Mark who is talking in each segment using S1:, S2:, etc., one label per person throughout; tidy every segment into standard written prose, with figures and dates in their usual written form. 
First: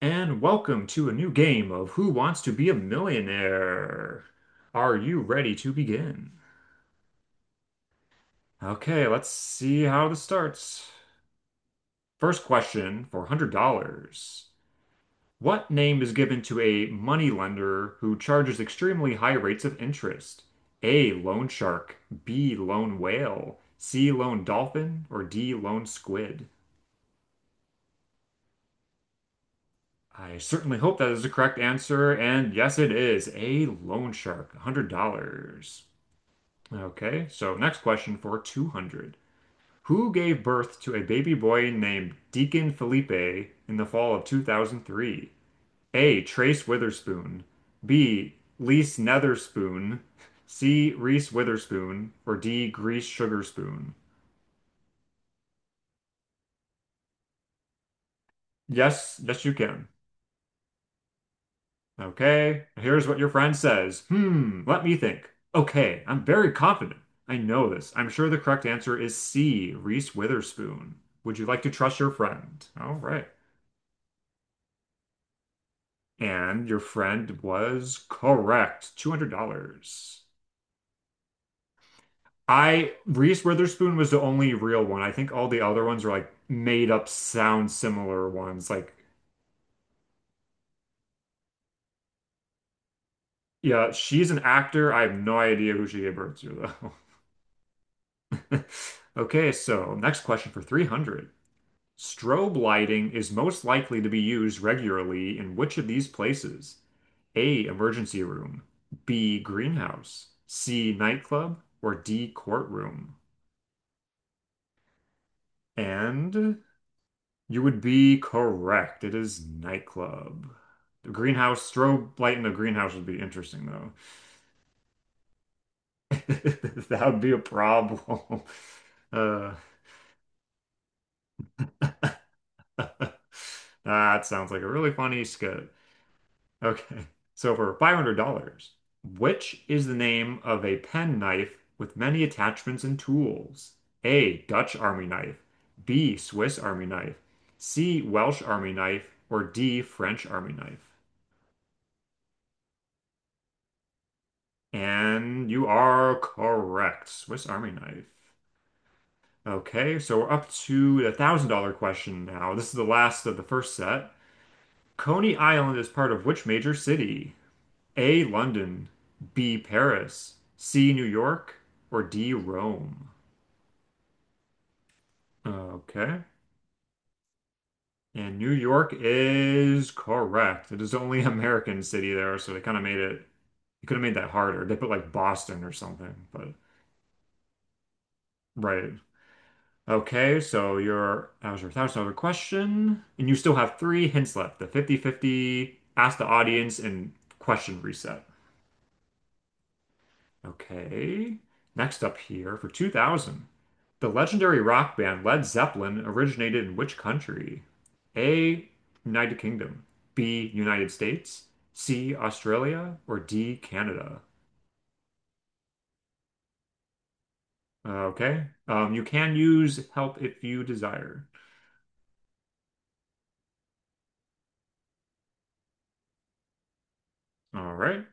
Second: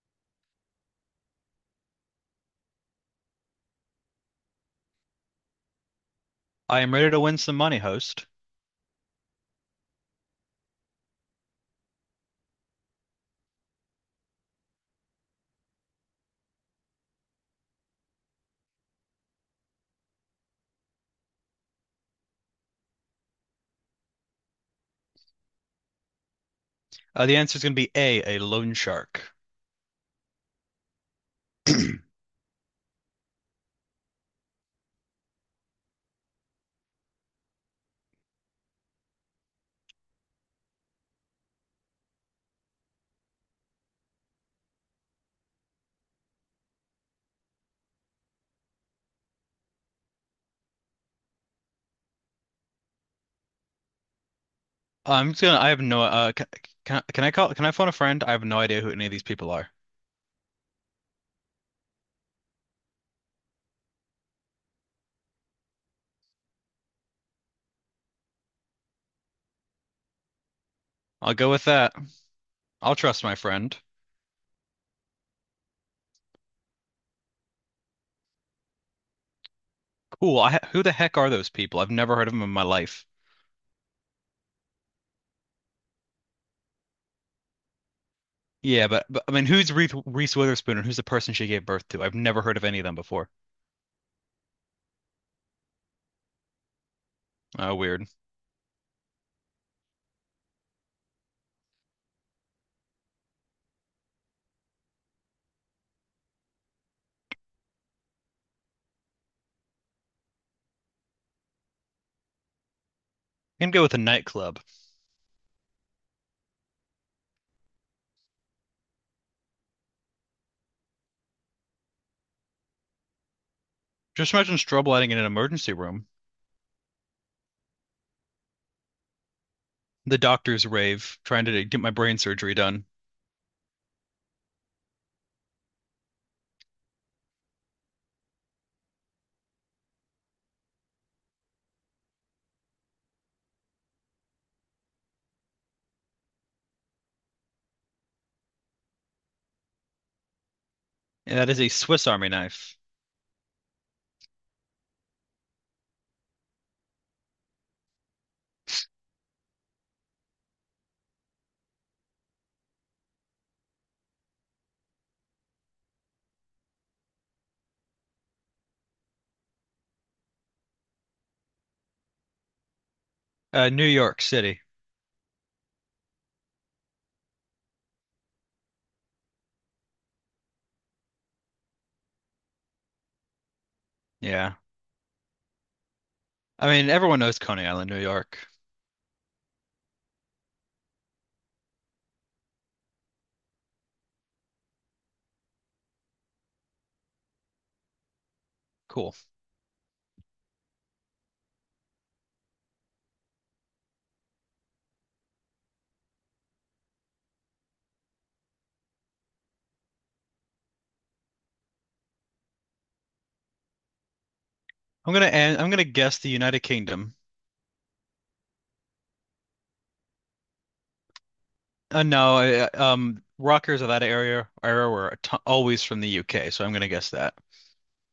S1: And welcome to a new game of Who Wants to Be a Millionaire? Are you ready to begin?
S2: I am ready to win some money, host.
S1: Okay, let's see how this starts. First question for $100. What name is given to a moneylender who charges extremely high rates of interest? A. Loan shark, B. Lone whale, C. Lone dolphin, or D. Lone squid?
S2: The answer is going to be A, a loan shark.
S1: I certainly hope that is the correct answer, and yes, it is. A loan shark, $100. Okay, so next question for 200. Who gave birth to a baby boy named Deacon Felipe in the fall of 2003? A. Trace Witherspoon. B. Lise Netherspoon. C. Reese Witherspoon. Or D. Grease Sugarspoon?
S2: I'm just gonna. I have no. Can I call? Can I phone a friend? I have no idea who any of
S1: Yes,
S2: these
S1: yes,
S2: people
S1: you
S2: are.
S1: can. Okay, here's what your friend says. Hmm, let me think. Okay, I'm very confident. I know this. I'm sure the correct answer is C. Reese Witherspoon.
S2: I'll
S1: Would you
S2: go
S1: like
S2: with
S1: to
S2: that.
S1: trust your friend? All
S2: I'll trust
S1: right.
S2: my friend.
S1: And your friend was correct. $200.
S2: Cool. Who the heck are those people? I've never heard of them in my life.
S1: Reese Witherspoon was the only real one. I think all the other ones are like made up sound similar ones.
S2: Yeah,
S1: Like,
S2: but I mean, who's Reese Witherspoon and who's the person she gave birth to? I've never heard of any of them before.
S1: yeah, she's an actor. I have no idea who she gave birth to,
S2: Oh, weird.
S1: though. Okay, so next question for 300. Strobe lighting is most likely to be used regularly in which of these places? A, emergency room, B, greenhouse, C, nightclub, or D, courtroom?
S2: Can go with a nightclub.
S1: And you would be correct. It is nightclub. The greenhouse, strobe light in the greenhouse would be interesting though.
S2: Just imagine strobe lighting in an emergency room,
S1: That would be a problem. Uh,
S2: the doctor's rave, trying to get my brain surgery done,
S1: that sounds like a really funny skit. Okay. So for $500, which is the name of a pen knife with many attachments and tools? A. Dutch Army knife. B. Swiss Army knife. C. Welsh Army knife. Or D. French Army knife.
S2: and that is a Swiss Army knife.
S1: And you are correct. Swiss Army knife. Okay, so we're up to the $1,000 question now. This is the last of the first set. Coney Island is part of which major city? A. London, B. Paris, C. New York, or D. Rome?
S2: New York City.
S1: Okay. And New York is correct. It is the only American city there, so they kind of made it, they could have made that
S2: Yeah.
S1: harder. They put like Boston or something, but
S2: I mean, everyone knows Coney Island, New York.
S1: right. Okay, so your that was your $1,000 question, and you still have three hints left. The fifty-fifty, ask the audience, and question reset.
S2: Cool.
S1: Okay. Next up here for 2000. The legendary rock band Led Zeppelin originated in which country? A, United Kingdom, B, United States, C, Australia, or D, Canada?
S2: I'm gonna guess the United Kingdom.
S1: Okay. You can use help if you desire.
S2: No, rockers of that area era were t always from the UK, so I'm gonna guess that.
S1: All right.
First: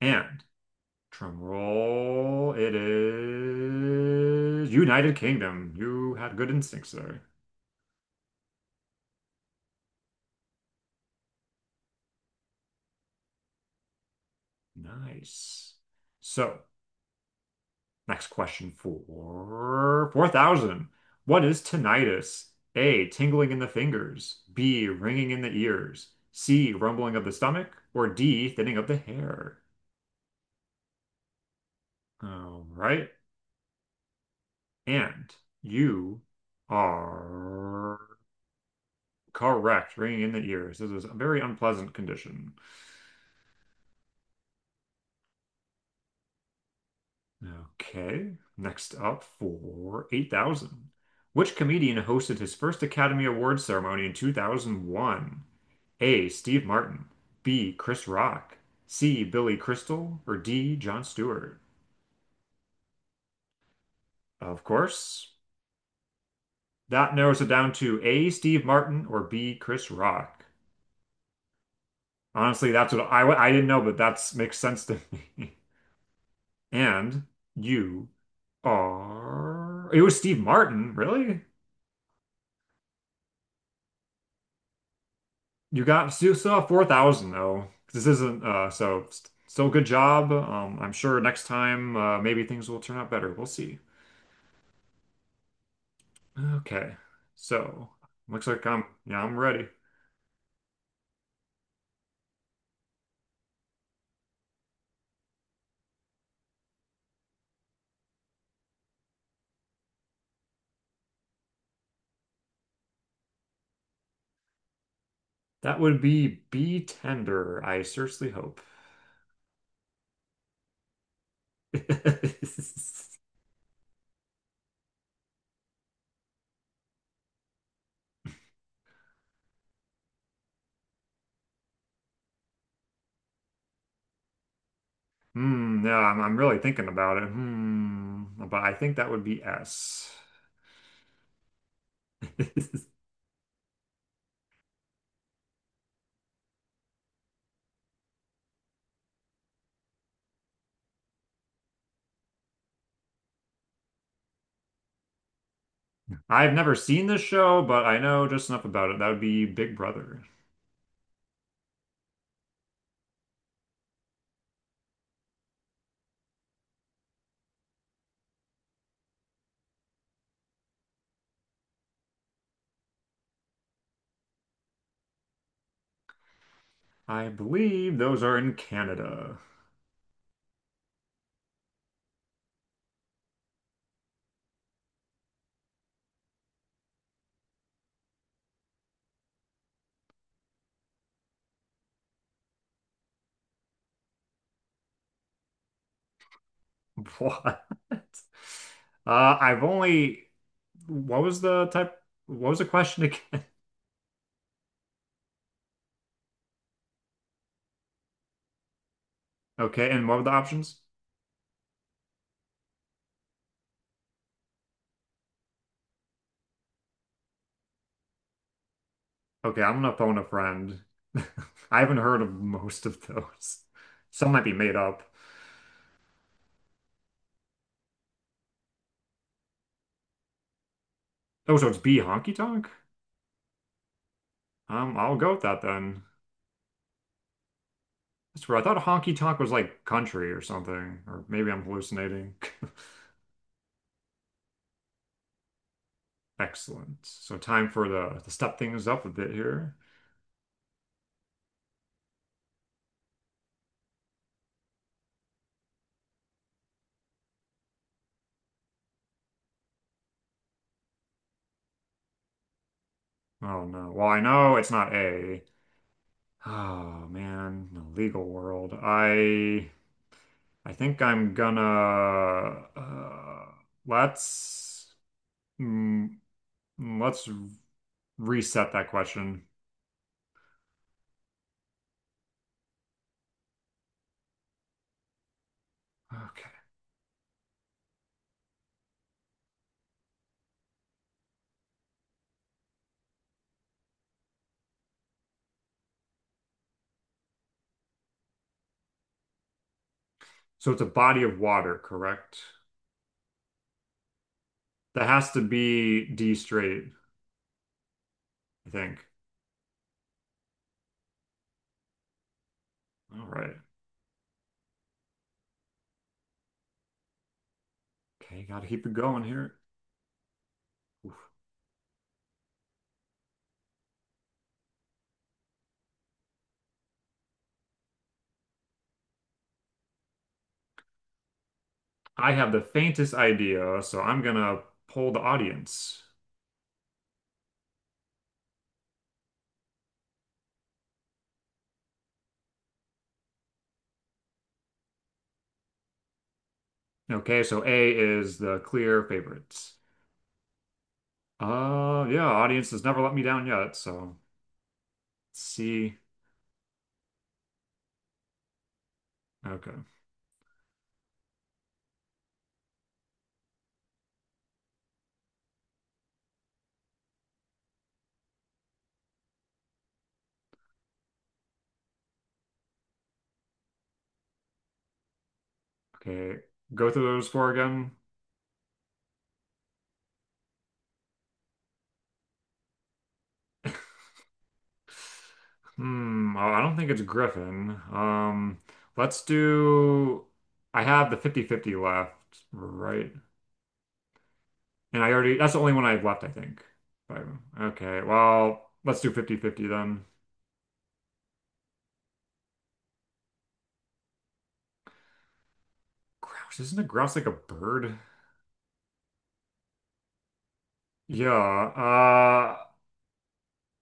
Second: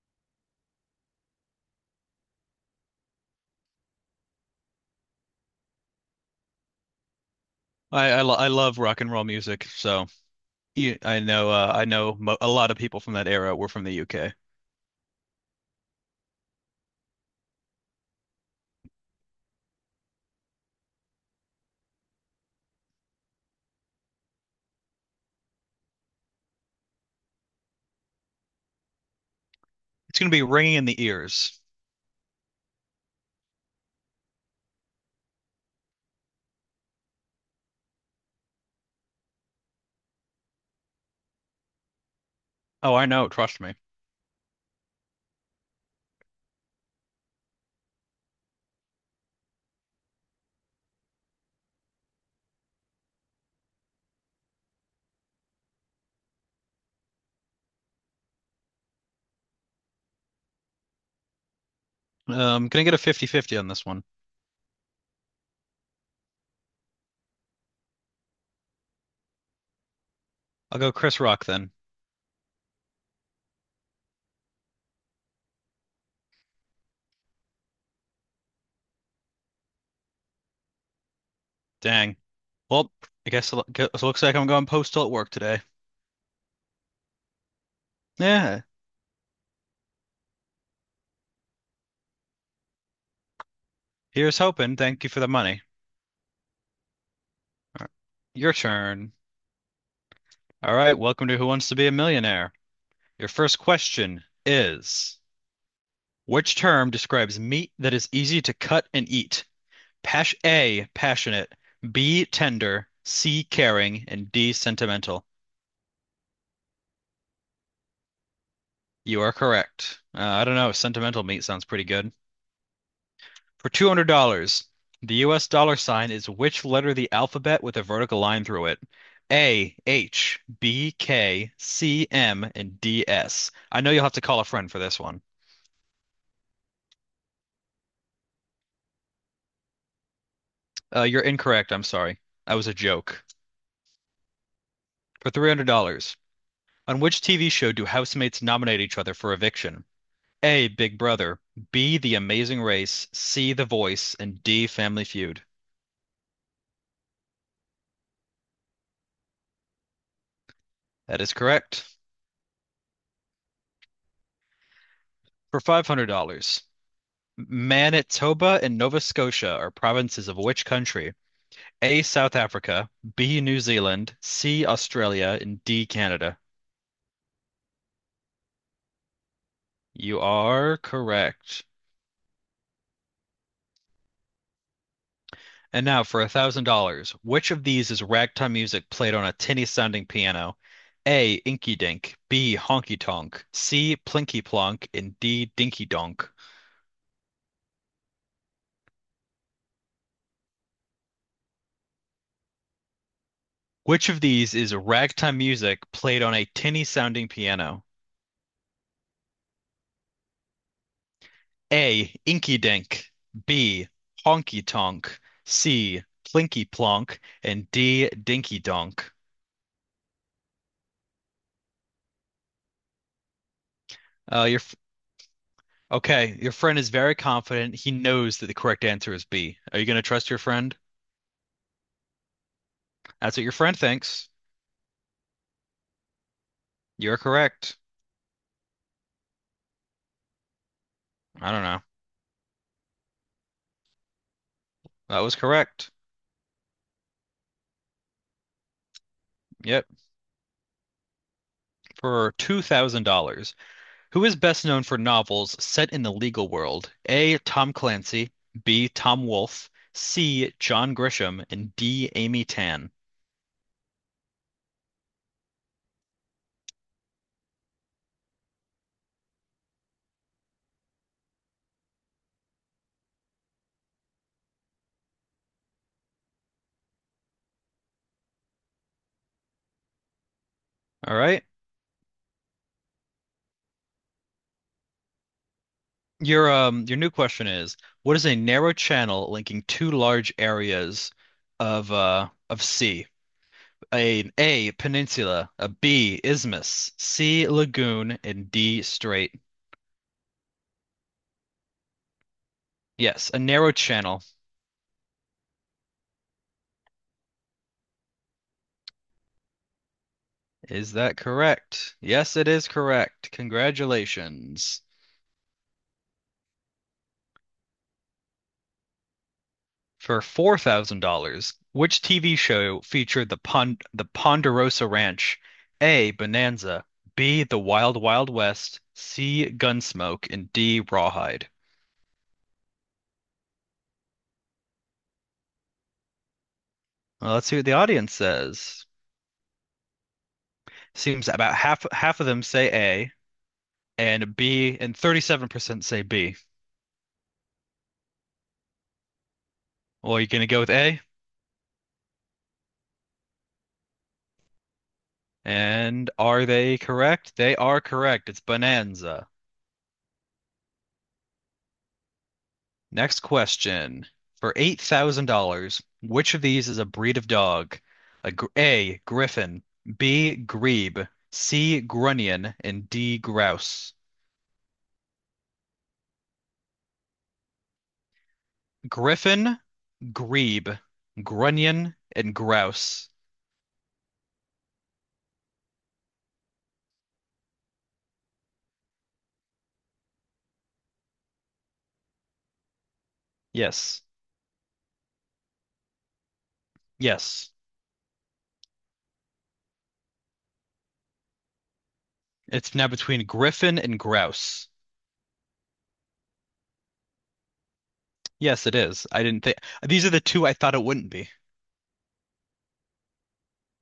S1: And Drum roll. It is United Kingdom. You had good instincts there.
S2: I love rock and roll music, so yeah, I know mo a lot of people from that era were from the UK.
S1: Nice. So, next question for 4,000. What is tinnitus? A, tingling in the fingers. B, ringing in the ears. C, rumbling of the stomach. Or D, thinning of the hair.
S2: It's gonna be ringing in the ears.
S1: All right. And you are correct. Ringing in the ears. This is a very unpleasant condition.
S2: Oh, I know. Trust me.
S1: Okay. Next up for 8,000. Which comedian hosted his first Academy Awards ceremony in 2001? A. Steve Martin. B. Chris Rock. C. Billy Crystal. Or D. Jon Stewart.
S2: Gonna get a fifty-fifty on this one.
S1: Of course, that narrows it down to A. Steve Martin or B. Chris Rock.
S2: I'll go Chris Rock then.
S1: Honestly, that's what I didn't know, but that makes sense to me. And you are. It was Steve Martin, really?
S2: Dang. Well, I guess it looks like I'm going postal at work today.
S1: You got still have 4,000 though. This isn't
S2: Yeah.
S1: so still good job. I'm sure next time maybe things will turn out better. We'll see.
S2: Here's hoping. Thank you for the money.
S1: Okay. So, looks
S2: Your
S1: like I'm,
S2: turn.
S1: yeah, I'm ready.
S2: All right, welcome to Who Wants to Be a Millionaire. Your first question is, which term describes meat that is easy to cut and eat? Pash A, passionate, B, tender, C, caring, and D, sentimental.
S1: That would be tender, I seriously hope.
S2: You are correct. I don't know, sentimental meat sounds pretty good. For $200, the US dollar sign is which letter of the alphabet with a vertical line through it? A, H, B, K, C, M, and D, S. I know you'll have to call a friend for this one.
S1: Hmm, yeah, I'm really thinking about it. But I think that would be S.
S2: You're incorrect. I'm sorry. That was a joke. For $300, on which TV show do housemates nominate each other for eviction? A, Big Brother, B, The Amazing Race, C, The Voice, and D, Family Feud.
S1: I've never seen this show, but I know just enough about it. That would be Big Brother.
S2: That is correct. For $500, Manitoba and Nova Scotia are provinces of which country? A, South Africa, B, New Zealand, C, Australia, and D, Canada.
S1: I believe those are in Canada.
S2: You are correct. And now for $1,000, which of these is ragtime music played on a tinny sounding piano? A, Inky Dink, B, Honky Tonk, C, Plinky Plonk, and D, Dinky Donk.
S1: What? Uh, I've only. What was the type? What was the question again?
S2: Which of these is ragtime music played on a tinny sounding piano?
S1: Okay, and what were the options?
S2: A. Inky Dink. B. Honky Tonk. C. Plinky Plonk. And D. Dinky Donk.
S1: Okay, I'm gonna phone a friend. I haven't heard of most of those. Some might
S2: Uh,
S1: be
S2: your f-
S1: made up.
S2: okay. Your friend is very confident. He knows that the correct answer is B. Are you going to trust your friend?
S1: Oh, so it's B honky tonk?
S2: That's what your friend thinks.
S1: I'll go with that then.
S2: You're correct.
S1: That's weird. I thought honky tonk was like country or something, or maybe
S2: I
S1: I'm
S2: don't know.
S1: hallucinating.
S2: That was correct.
S1: Excellent. So time for the to step things up a bit here.
S2: Yep. For $2,000. Who is best known for novels set in the legal world? A. Tom Clancy. B. Tom Wolfe. C. John Grisham. And D. Amy Tan.
S1: Oh no. Well, I know it's not A. Oh man, the legal world. I think I'm gonna uh, let's mm, let's reset that question.
S2: All right.
S1: Okay.
S2: Your new question is, what is a narrow channel linking two large areas of sea? A peninsula, a B isthmus, C lagoon, and D strait.
S1: So it's a body of water, correct?
S2: Yes, a narrow channel.
S1: That has to be D straight, I think.
S2: Is that correct? Yes, it is
S1: All
S2: correct.
S1: right.
S2: Congratulations.
S1: Okay, gotta keep it going here.
S2: For $4,000, which TV show featured the Ponderosa Ranch? A. Bonanza, B. The Wild Wild West, C. Gunsmoke, and D. Rawhide.
S1: I have the faintest idea, so I'm gonna poll the audience.
S2: Well, let's see what the audience says. Seems about half of them say A and B, and 37% say B.
S1: Okay, so A is the clear favorites.
S2: Well, you're gonna go with A?
S1: Yeah, audience has never let me down yet, so let's see.
S2: And are they correct? They are correct. It's Bonanza.
S1: Okay.
S2: Next question. For $8,000, which of these is a breed of dog? A, Griffin, B, Grebe, C, Grunion, and D, Grouse.
S1: Okay. Go through those four again.
S2: Griffin, Grebe, Grunion, and Grouse.
S1: Hmm, oh, I don't think it's Griffin. Let's do I have the fifty-fifty left, right?
S2: Yes.
S1: And I already that's the only one I have left, I think. If
S2: Yes.
S1: Okay, well, let's do fifty-fifty then.
S2: It's now between Griffin and Grouse.
S1: Grouse, isn't a grouse like a bird?
S2: Yes, it is. I didn't think these are the two I thought it wouldn't be.
S1: Yeah.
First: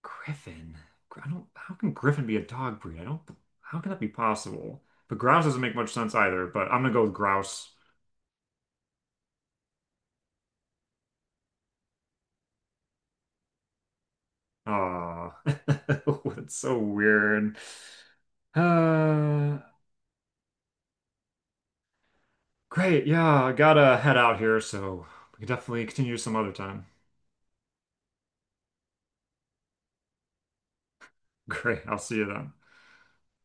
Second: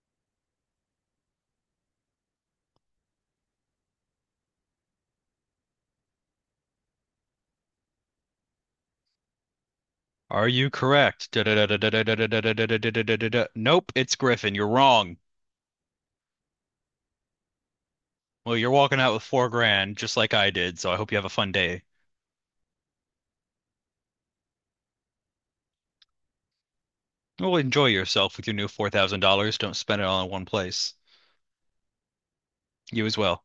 S1: Griffin. I don't. How can Griffin be a dog breed? I don't. How can that be possible? But grouse doesn't make much sense either. But I'm gonna go with grouse.
S2: Are you correct? Da-da-da-da-da-da-da-da-da-da-da-da-da-da-da. Nope, it's Griffin. You're wrong.
S1: Ah, it's so weird.
S2: Well, you're walking out with four
S1: Uh,
S2: grand, just like I did, so I hope you have a fun day.
S1: Great. Yeah, I gotta head out here, so we can definitely continue some other time.
S2: Well, enjoy yourself with your new $4,000. Don't spend it all in one place.
S1: Great. I'll see you then.
S2: You as well.